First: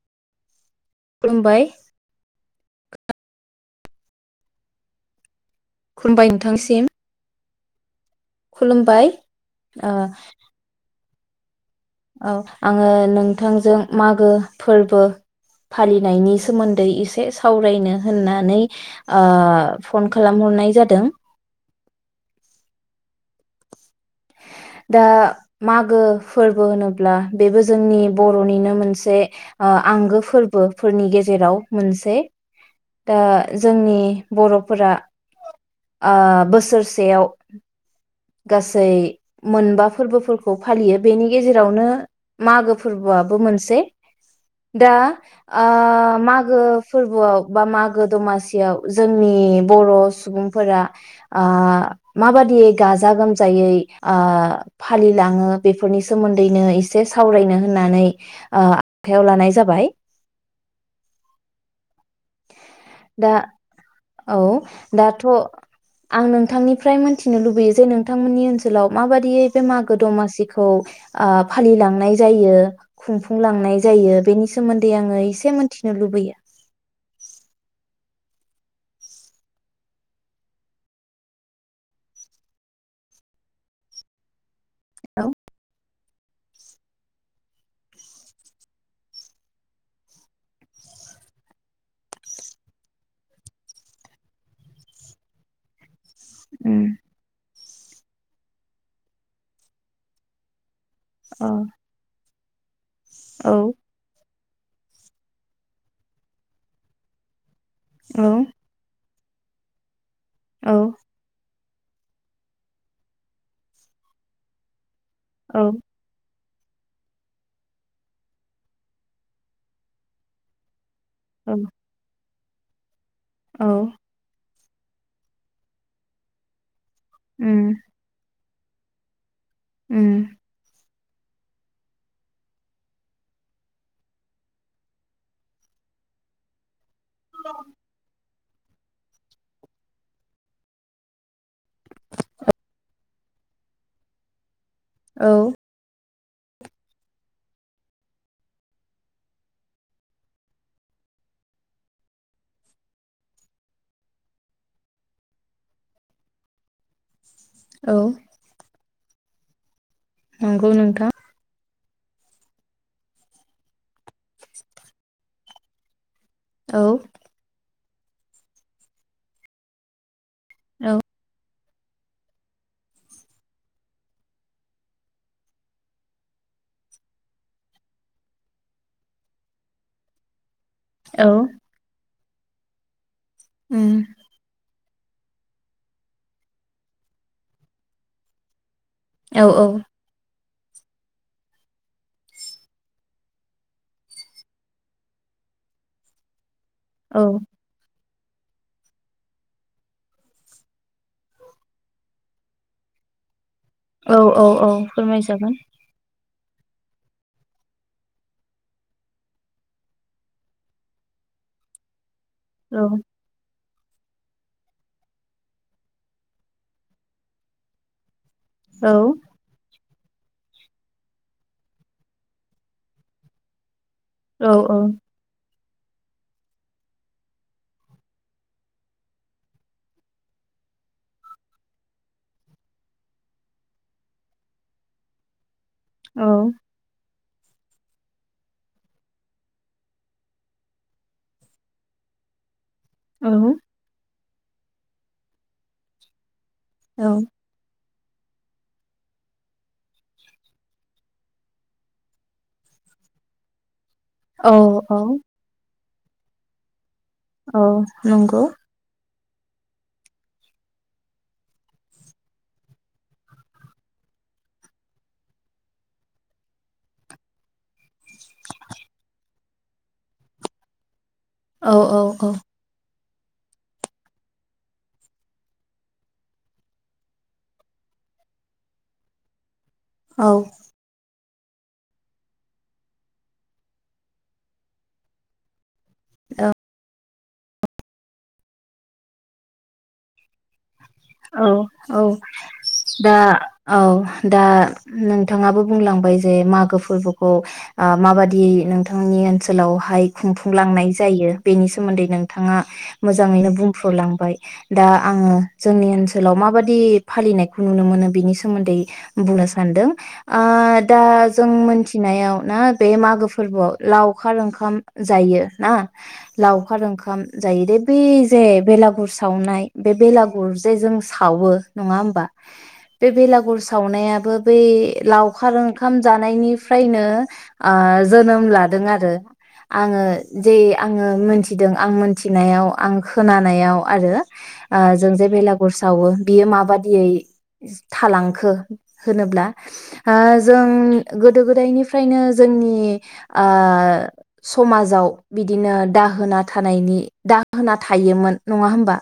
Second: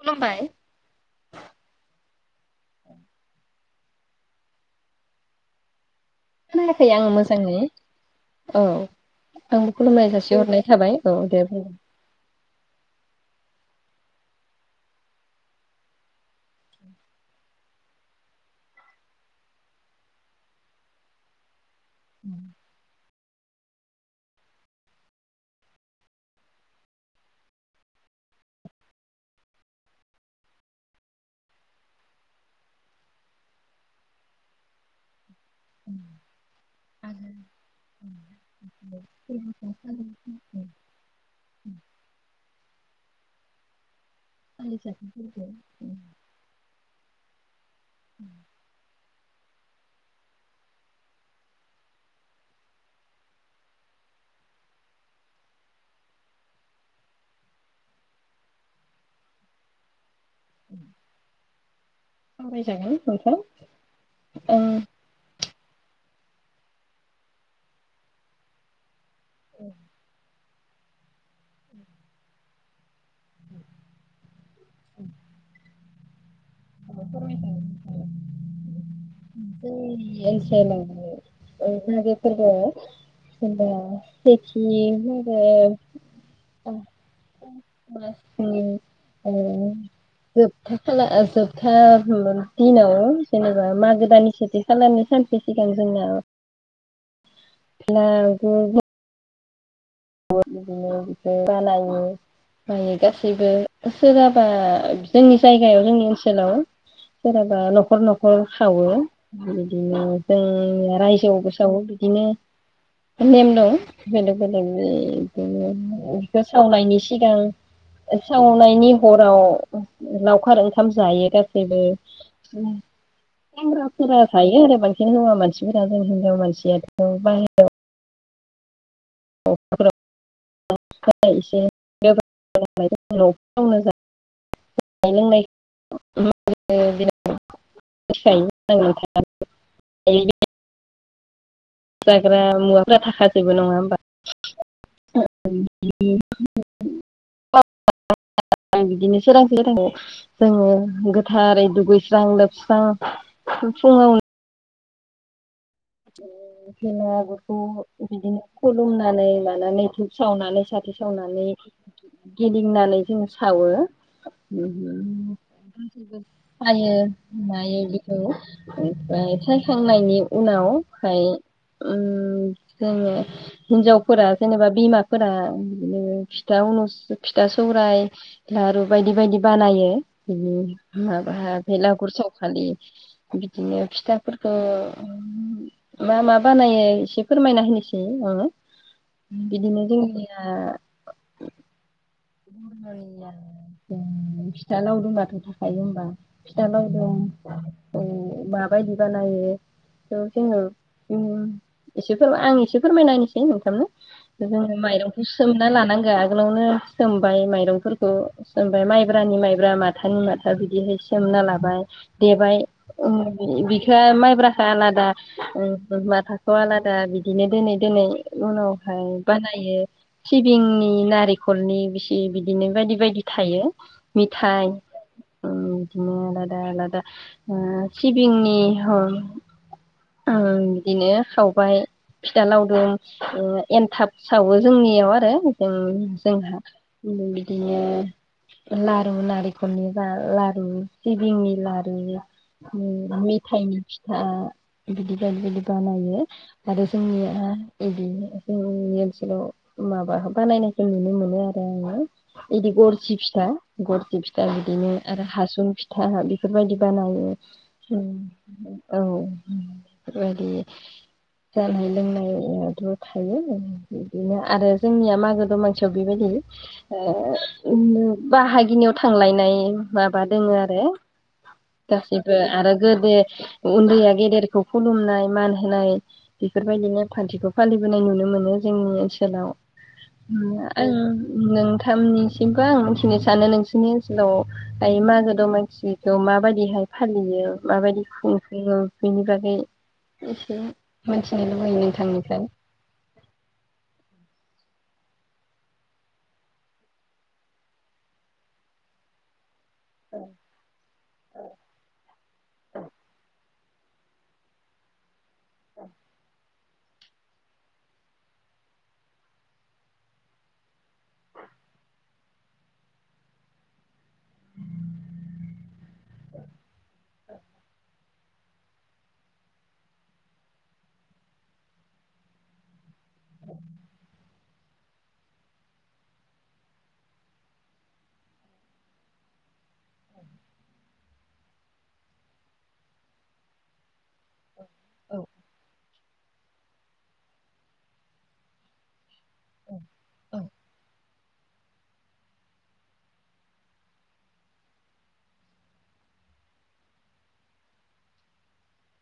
खुलुमबाय खुलुमबाय खुलुमबाय नोंथांसिम खोनायाखै आङो मोजाङै। औ खुलुमबाय आंबो ओ खुलुमनाय जासिहरनाय थाबाय। औ दे बुं। औ आङो नोंथांजों मागो फोरबो फालिनायनि सोमोन्दै एसे सावरायनो होननानै फन ओ खालामहरनाय जादों। [inaudible] दा मागो फोरबो होनोब्ला बेबो जोंनि बर'निनो मोनसे ओ आंगो फोरबोफोरनि गेजेराव मोनसे दा जोंनि बर'फोरा ओ बोसोरसेयाव गासै मोनबा फोरबोफोरखौ फालियो बेनि गेजेरावनो मा मागो फोरबोआबो मोनसे। दा ओ मागो फोर [unintelligible] बा मागो सावरायजागोन दमासियाव जोंनि बर' सुबुंफोरा ओ माबादि गाजा गोमजायै ओ फालिलाङो बेफोरनि सोमोन्दैनो एसे सावरायनो होननानै ओ आखायाव लानाय जाबाय। ओम दा औ आं दाथ' आं नोंथांनिफ्राय मोनथिनो लुबैयो जे नोंथांमोननि ओनसोलाव माबादियै बे मागो दमासिखौ खौ ओ फालिलांनाय जायो। खुंफुं लांनाय जायो बेनि सोमोन्दै आङो एसे मिथि लुबैयो। जोंनि [unintelligible] औ [unintelligible] [unintelligible] था दिनाव जेनेबा मागो दाननि सेथि खालारनि सानसे सिगां जोंना ओम बेलागुर औ [unintelligible] माने गासैबो औ सोरबा बा जोंनि जायगायाव जोंनि ओनसोलाव सोराबा बा नखर औ नखर सावो बिदिनो औ जों रायजोआवबो दाव बिदिनो नेम दं बेलेग बेलेग। [unintelligible] औ बेखौ सावनायनि सिगां सावनायनि हराव लावखार ओंखा ओंखाम जायो औ गासैबो। उम औ सेंग्राफोरा जायो आरो। बांसिन हौवा मानसिफोरा जों हिनजाव मानसिया औ बाहेरायाव उम उम [unintelligible] [unintelligible] [unintelligible] जाग्रा मुवाफ्रा थाखा जोबो नङा होमबा? औ। [unintelligible] जोङो गोथारै दुगैस्रां लोबस्रां फुङावनो भेलागुर औ। हमनानै लानानै इखो सावनानै नंगौ साथि नोंथां सावनानै गिदिंनानै जों सावो। [unintelligible] औ ओमफ्राय सायखांनायनि उनाव औ हाय ओ जोङो हिनजावफोरा जेनेबा बिमाफोरा बिदिनो फिथा अनुस फिथा सौराइ लारु बायदि बायदि बानायो बिनो। औ माबा भेलागुर साव खालि बिदिनो उम फिथाफोरखो मा मा बानायो एसे फोरमायना होनोसै नोंनो औ औ बिदिनो जोंनिया आ [unintelligible] फिथा लावदुमाथ' थाखायो होमबा? फिथा लावदुम औ औ माबायदि बानायो थ' जोङो उम एसे फोर आं एसे फोरमायना होनोसै नोंथांनो औ औ जोङो औ माइरंखौ फोरमायजागोन सोमना लानांगो आ उनावनो सोमबाय माइरंफोरखौ ओमबाय माइब्रानि माइब्रा माथानि माथा बिदिहाय सोमना लाबाय। देबाय औ उम [unintelligible] हो माइब्राखो आलादा [unintelligible] माथाखौ आलादा बिदिनो दोनै दोनै औ उनावहाय बानायो। सिबिंनि नारिखलनि बेसि बिदिनो बायदि बायदि थायो। औ मिथाइ औ उम बिदिनो आलादा आलादा आ सिबिंनि ओ बिदिनो खावबाय फिथा लावदुम एन्थाब सावो जोंनियाव आरो उम जोंहा बिदिनो लारु नारिखनि दा लारु सिबिंनि लारु उम मिथाइनि फि था बिदि बायदि बायदि बानायो। आरो औ जोंनियाहा बिदि जोंनि ओनसोलाव माबा बानायनायखौ नुनो मोनो आरो जायो इदि गरसि फिथा गरसि फिथा बिदिनो औ आरो हासुं फि था बेफोरबायदि बानायो औ उम नंगौ औ। बे [unintelligible] बायदि जानाय लोंनायाथ' थायो ओ बिदिनो आरो जोंनिया मागो दमासियाव बेबायदि ओ बाहागिनियाव थांलायनाय माबा दोङो आरो औ औ औ दासिमबो आरो गोदो उन्दैया गेदेरखौ खुलुमनाय मान होनाय बेफोरबायदि नेमखान्थिखौ फालिबोनाय नुनो मोनो जोंनि ओनसोलाव उम आं नोंथांनिसिमबो आं मिथिनो सानो नोंसोरनि ओनसोलाव हाय मागो दमासि खौ माबायदिहाय फालियो माबायदि खुंफुङो बेनि बागै एसे औ मिथिनो लुबैयो औ नोंथांनिफ्राय दा औ दा नोंथाङाबो बुंलांबाय जे मागो फोरबोखौ ओ माबादि नोंथांनि ओनसोल- -लावहाय खुंफुंलांनाय जायो बेनि सोमोन्दै नोंथाङा मोजाङैनो बुं- लांबाय दा आङो जोंनि ओनसोलाव माबा -दि फालिनायखौ नुनो मोनो बिनि सोमोन्दै बुंनो सानदों ओ दा जों मिथिनायाव ना बे मागो फोरबोआव लाव -खार ओंखाम जायो ना लावखार ओंखाम जायो दे बे जे बेलागुर सावनाय बे बेला- -गुर जे जों सावो नङा होमबा बे बेलागुर सावनायाबो बै लावखार ओंखाम जानायनिफ्रायनो आ जोनोम लादों आरो आङो जे आङो मोनथिदों आं मोनथिनायाव आं खोनानायाव आरो आ जों जे बेलागुर सावो बो बियो माबादियै थालांखो होनोब्ला ओ जों गोदो गोदायनिफ्रायनो जोंनि ओ समाजाव बिदिनो दाहोना थानायनि दाहोना थायोमोन नङा होमबा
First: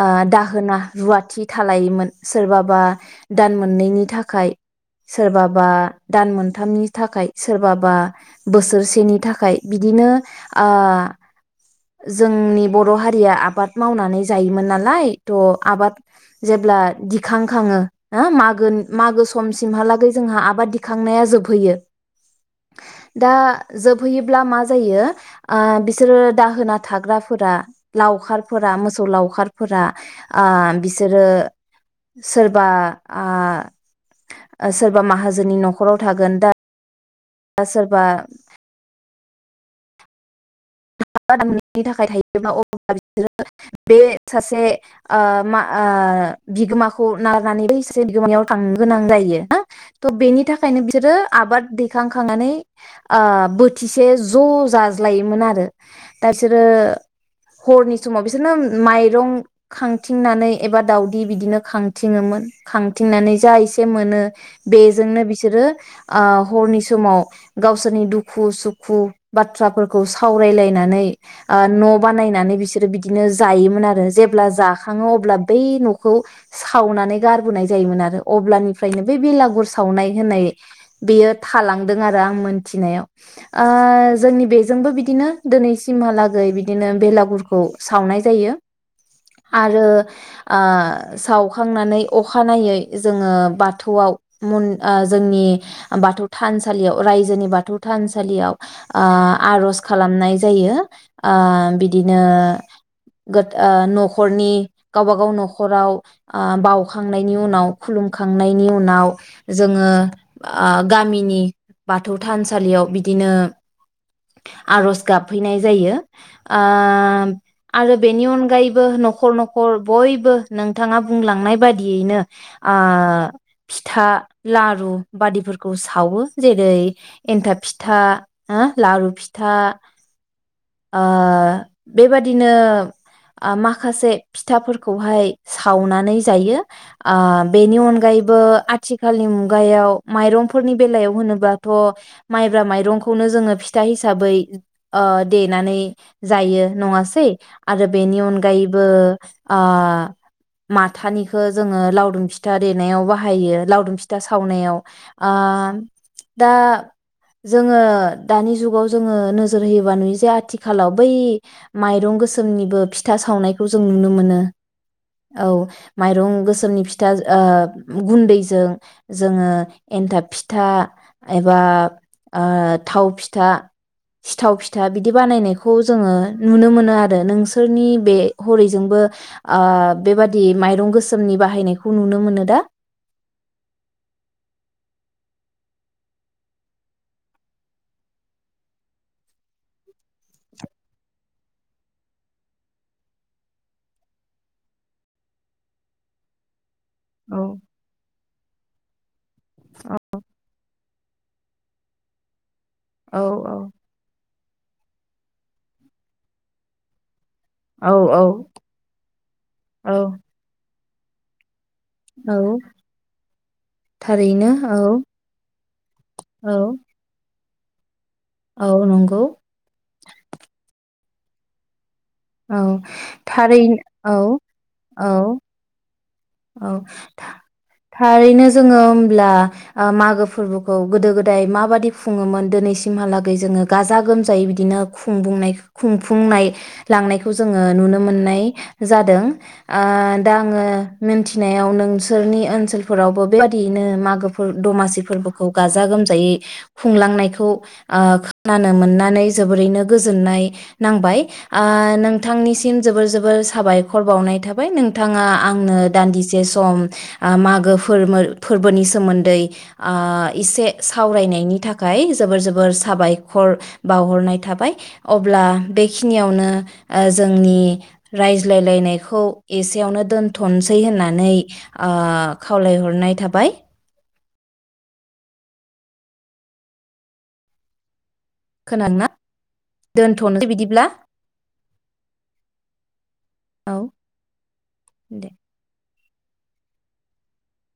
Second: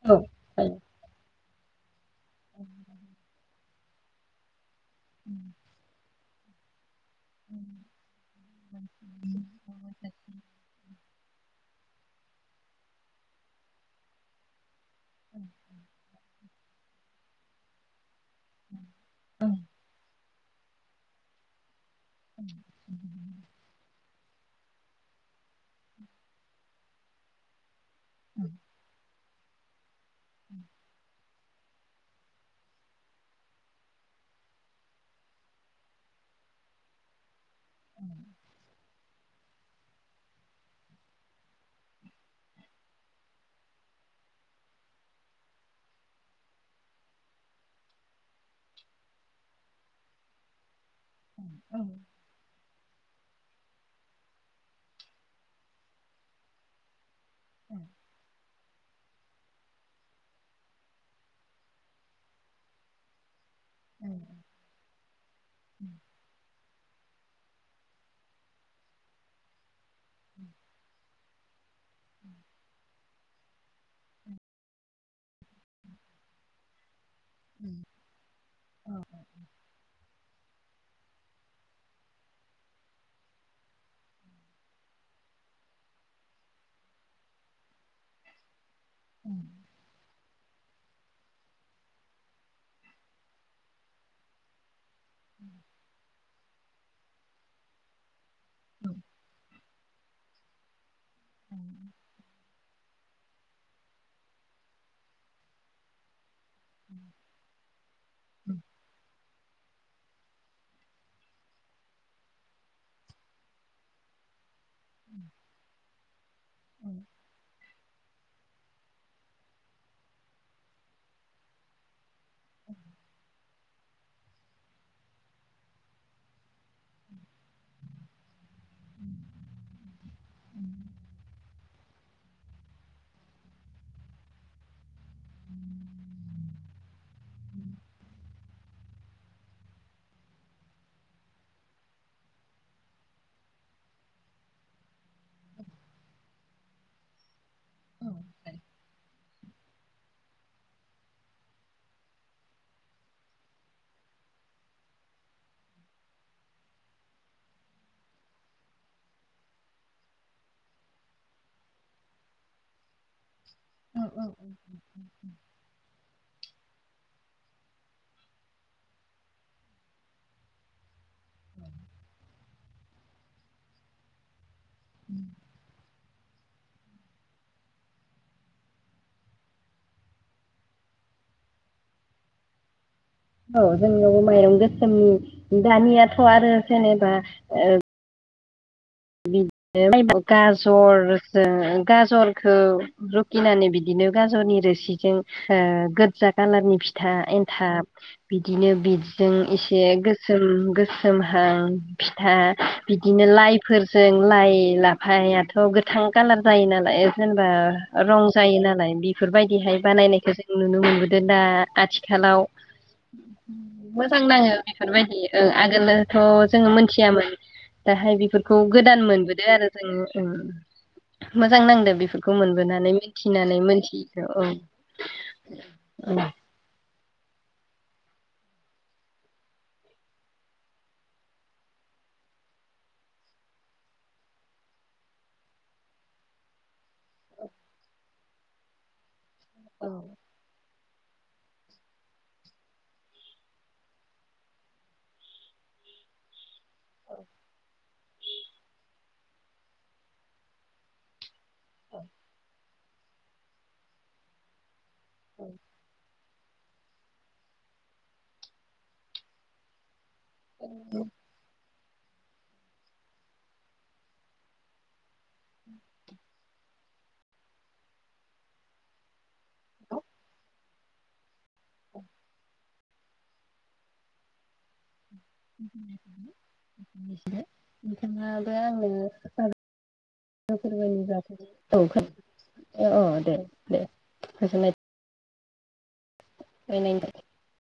ओ औ दाहोना रुवाथि था थालायोमोन सोरबाबा दान मोननैनि थाखाय सोरबाबा दान मोनथामनि थाखाय सोरबाबा बोसोरसेनि थाखाय बिदिनो ओ जोंनि बर' हारिया आबाद मावनानै जायोमोन नाला य थ' आबाद जेब्ला दिखां खाङो हो मागो मागो समसिमहालागै जोंहा आबाद दिखांनाया जोबहैयो [inaudible] दा जोबहैयोब्ला मा जायो ओ बिसोरो दाहोना थाग्राफोरा लावखारफोरा मोसौ लावखार फोरा आ बिसोरो सोरबा आ सोरबा माहाजोननि न'खराव थागोन दा सोरबा [inaudible] बे सासे ओ मा ओ बिगोमाखौ [inaudible] सासे बिगोमानियाव थांनो गोनां जायो ना थ' बेनि थाखायनो बि सोरो आबाद दैखां खांनानै ओ बोथिसे ज' जाज्लायोमोन आरो। दा इसोरो हरनि समाव बिसोर नोम माइरं खांथिंनानै एबा दावदै बिदिनो खांथिङोमोन खांथिंनानै जा एसे मोनो बेजोंनो बिसोरो ओ हरनि स माव गावसोरनि दुखु सुखु बाथ्राफोर खौ सावरायलाय [unintelligible] बानायनानै बिसोरो बिदिनो जायोमोन आरो जेब्ला जा खाङो अब्ला बै न'खौ सावनानै गारबोनाय जायोमोन आरो अब्लानिफ्रायनो बे बेलागुर सावनाय होननाय बेयो थालांदों आरो आं मोनथिनायाव ओ जोंनि बेजोंबो बिदिनो दिनै सिमहालागै बिदिनो बेलागुरखौ सावनाय जायो। आरो ओ सावखांनानै अखानायै जोङो बाथौआव मन ओ जोंनि बाथौ थानसालियाव रायजोनि बाथौ थान सालियाव ओ आर'ज खालामनाय जायो ओ बिदिनो [unintelligible] न'खरनि गावब गाव न'खराव ओ बावखांनायनि उनाव खुलुमखांनायनि उनाव जोङो ओ गामिनि बाथौ थानसालियाव बिदिनो आरज गाबहैनाय जायो ओ आरो बेनि अनगायैबो न'खर न'खर बयबो नोंथाङा बुंलांनाय बादियैनो आ फिथा लारु बादिफोरखौ सावो जेरै एन्थाब फिथा हा लारु फिथा ओ बे बेबादिनो आ माखासे फिथाफोर खौहाय सावनानै जायो ओ बेनि अनगायैबो आथिखालनि मुगायाव माइरंफोरनि बेलायाव होनोबाथ' माइब्रा माइरंखौनो जोङो फिथा हिसाबै ओ देनानै जायो नङासै आरो बेनि अनगायैबो ओ माथानिखो जोङो लावदुम फिथा देनायाव बाहायो लावदुम फिथा सावनायाव आ दा जोङो दानि जुगाव जोङो नोजोर होयोबा नुयोजे आथिखालाव बै माइरं गोसोमनिबो फि फिथा सावनायखौ जों नुनो मोनो औ माइरं गोसोमनि फिथा ओ गुन्दैजों जोङो एन्थाब फिथा एबा ओ थाव फिथा सिथाव फि फिथा बिदि बानायनायखौ जोङो नुनो मोनो आरो नोंसोरनि बे हरैजोंबो ओ बेबादि माइरं गोसोमनि बाहायनायखौ नुनो मोनो दा औ जोंनाव माइरं गोसोम दानियाथ' आरो जेनेबा ओ बिदिनो गाजरजों गाजरखौ रुखिनानै बिदिनो गाजरनि रोसिजों ओ गोजा खाालारनि फि था औ एन्थाब बिदिनो बि जों इसे गोसोम गोसोमहां फिथा औ बिदिनो लाइ लाइ लाफायाथ' गोथां कालार जायो नालाय जेनबा औ औ रं जायो नालाय बेफोरबायदिहाय औ बानायनायखौ जों नुनो मोबो [unintelligible] औ आथिखालाव मोजां थारैनो नाङो औ बेफोरबायदि आगोलोथ' औ जोङो मोनथियामोन दाहाय बि खौ औ गोदान नंगौ मोनबोदो आरो जोङो उम मोजां नांदो बे फोरखौ औ मोनबोनानै मिथिनानै मोनथियिखौ औ औ औ औ थारैनो जोङो होमब्ला मागो फोरबोखौ गोदो गोदाय माबादि खुङोमोन दिनैसिमहालागै जोङो गाजा गोमजायै बिदिनो खुंफुंनाय लांनायखौ जोङो नुनो मोननाय जादों। आ औ दा आङो मोनथिनायाव नोंसोरनि ओनसोलफोरावबो बेबादियैनो मागोफोर दमासि फोरबोखौ गाजा गोमजायै खुंलांनायखौ खोनानो मोननानै जोबोरैनो गोजोननाय नांबाय आ नोंथांनि सि सिम जोबोर जोबोर साबायखर बावनाय थाबाय नों थाङा आंनो सान्दिसे सम मागो फोरबोनि सोमोन्दै एसे सावरायनायनि था खाय जोबोर जोबोर साबायखर बावहरनाय थाबाय अब्ला बेखिनियावनो जोंनि रायज्लायलायनायखौ। एसेयावनो दोनथ'नोसै [unintelligible] होननानै ओ खावलायहरनाय थाबाय [inaudible] नोंथाङाबो आंनो खोनादोंना दोनथ'नोसै मागो बिदिब्ला फोरबोनि बागै औ खो औ दे औ दे गोजोननाय दे [unintelligible]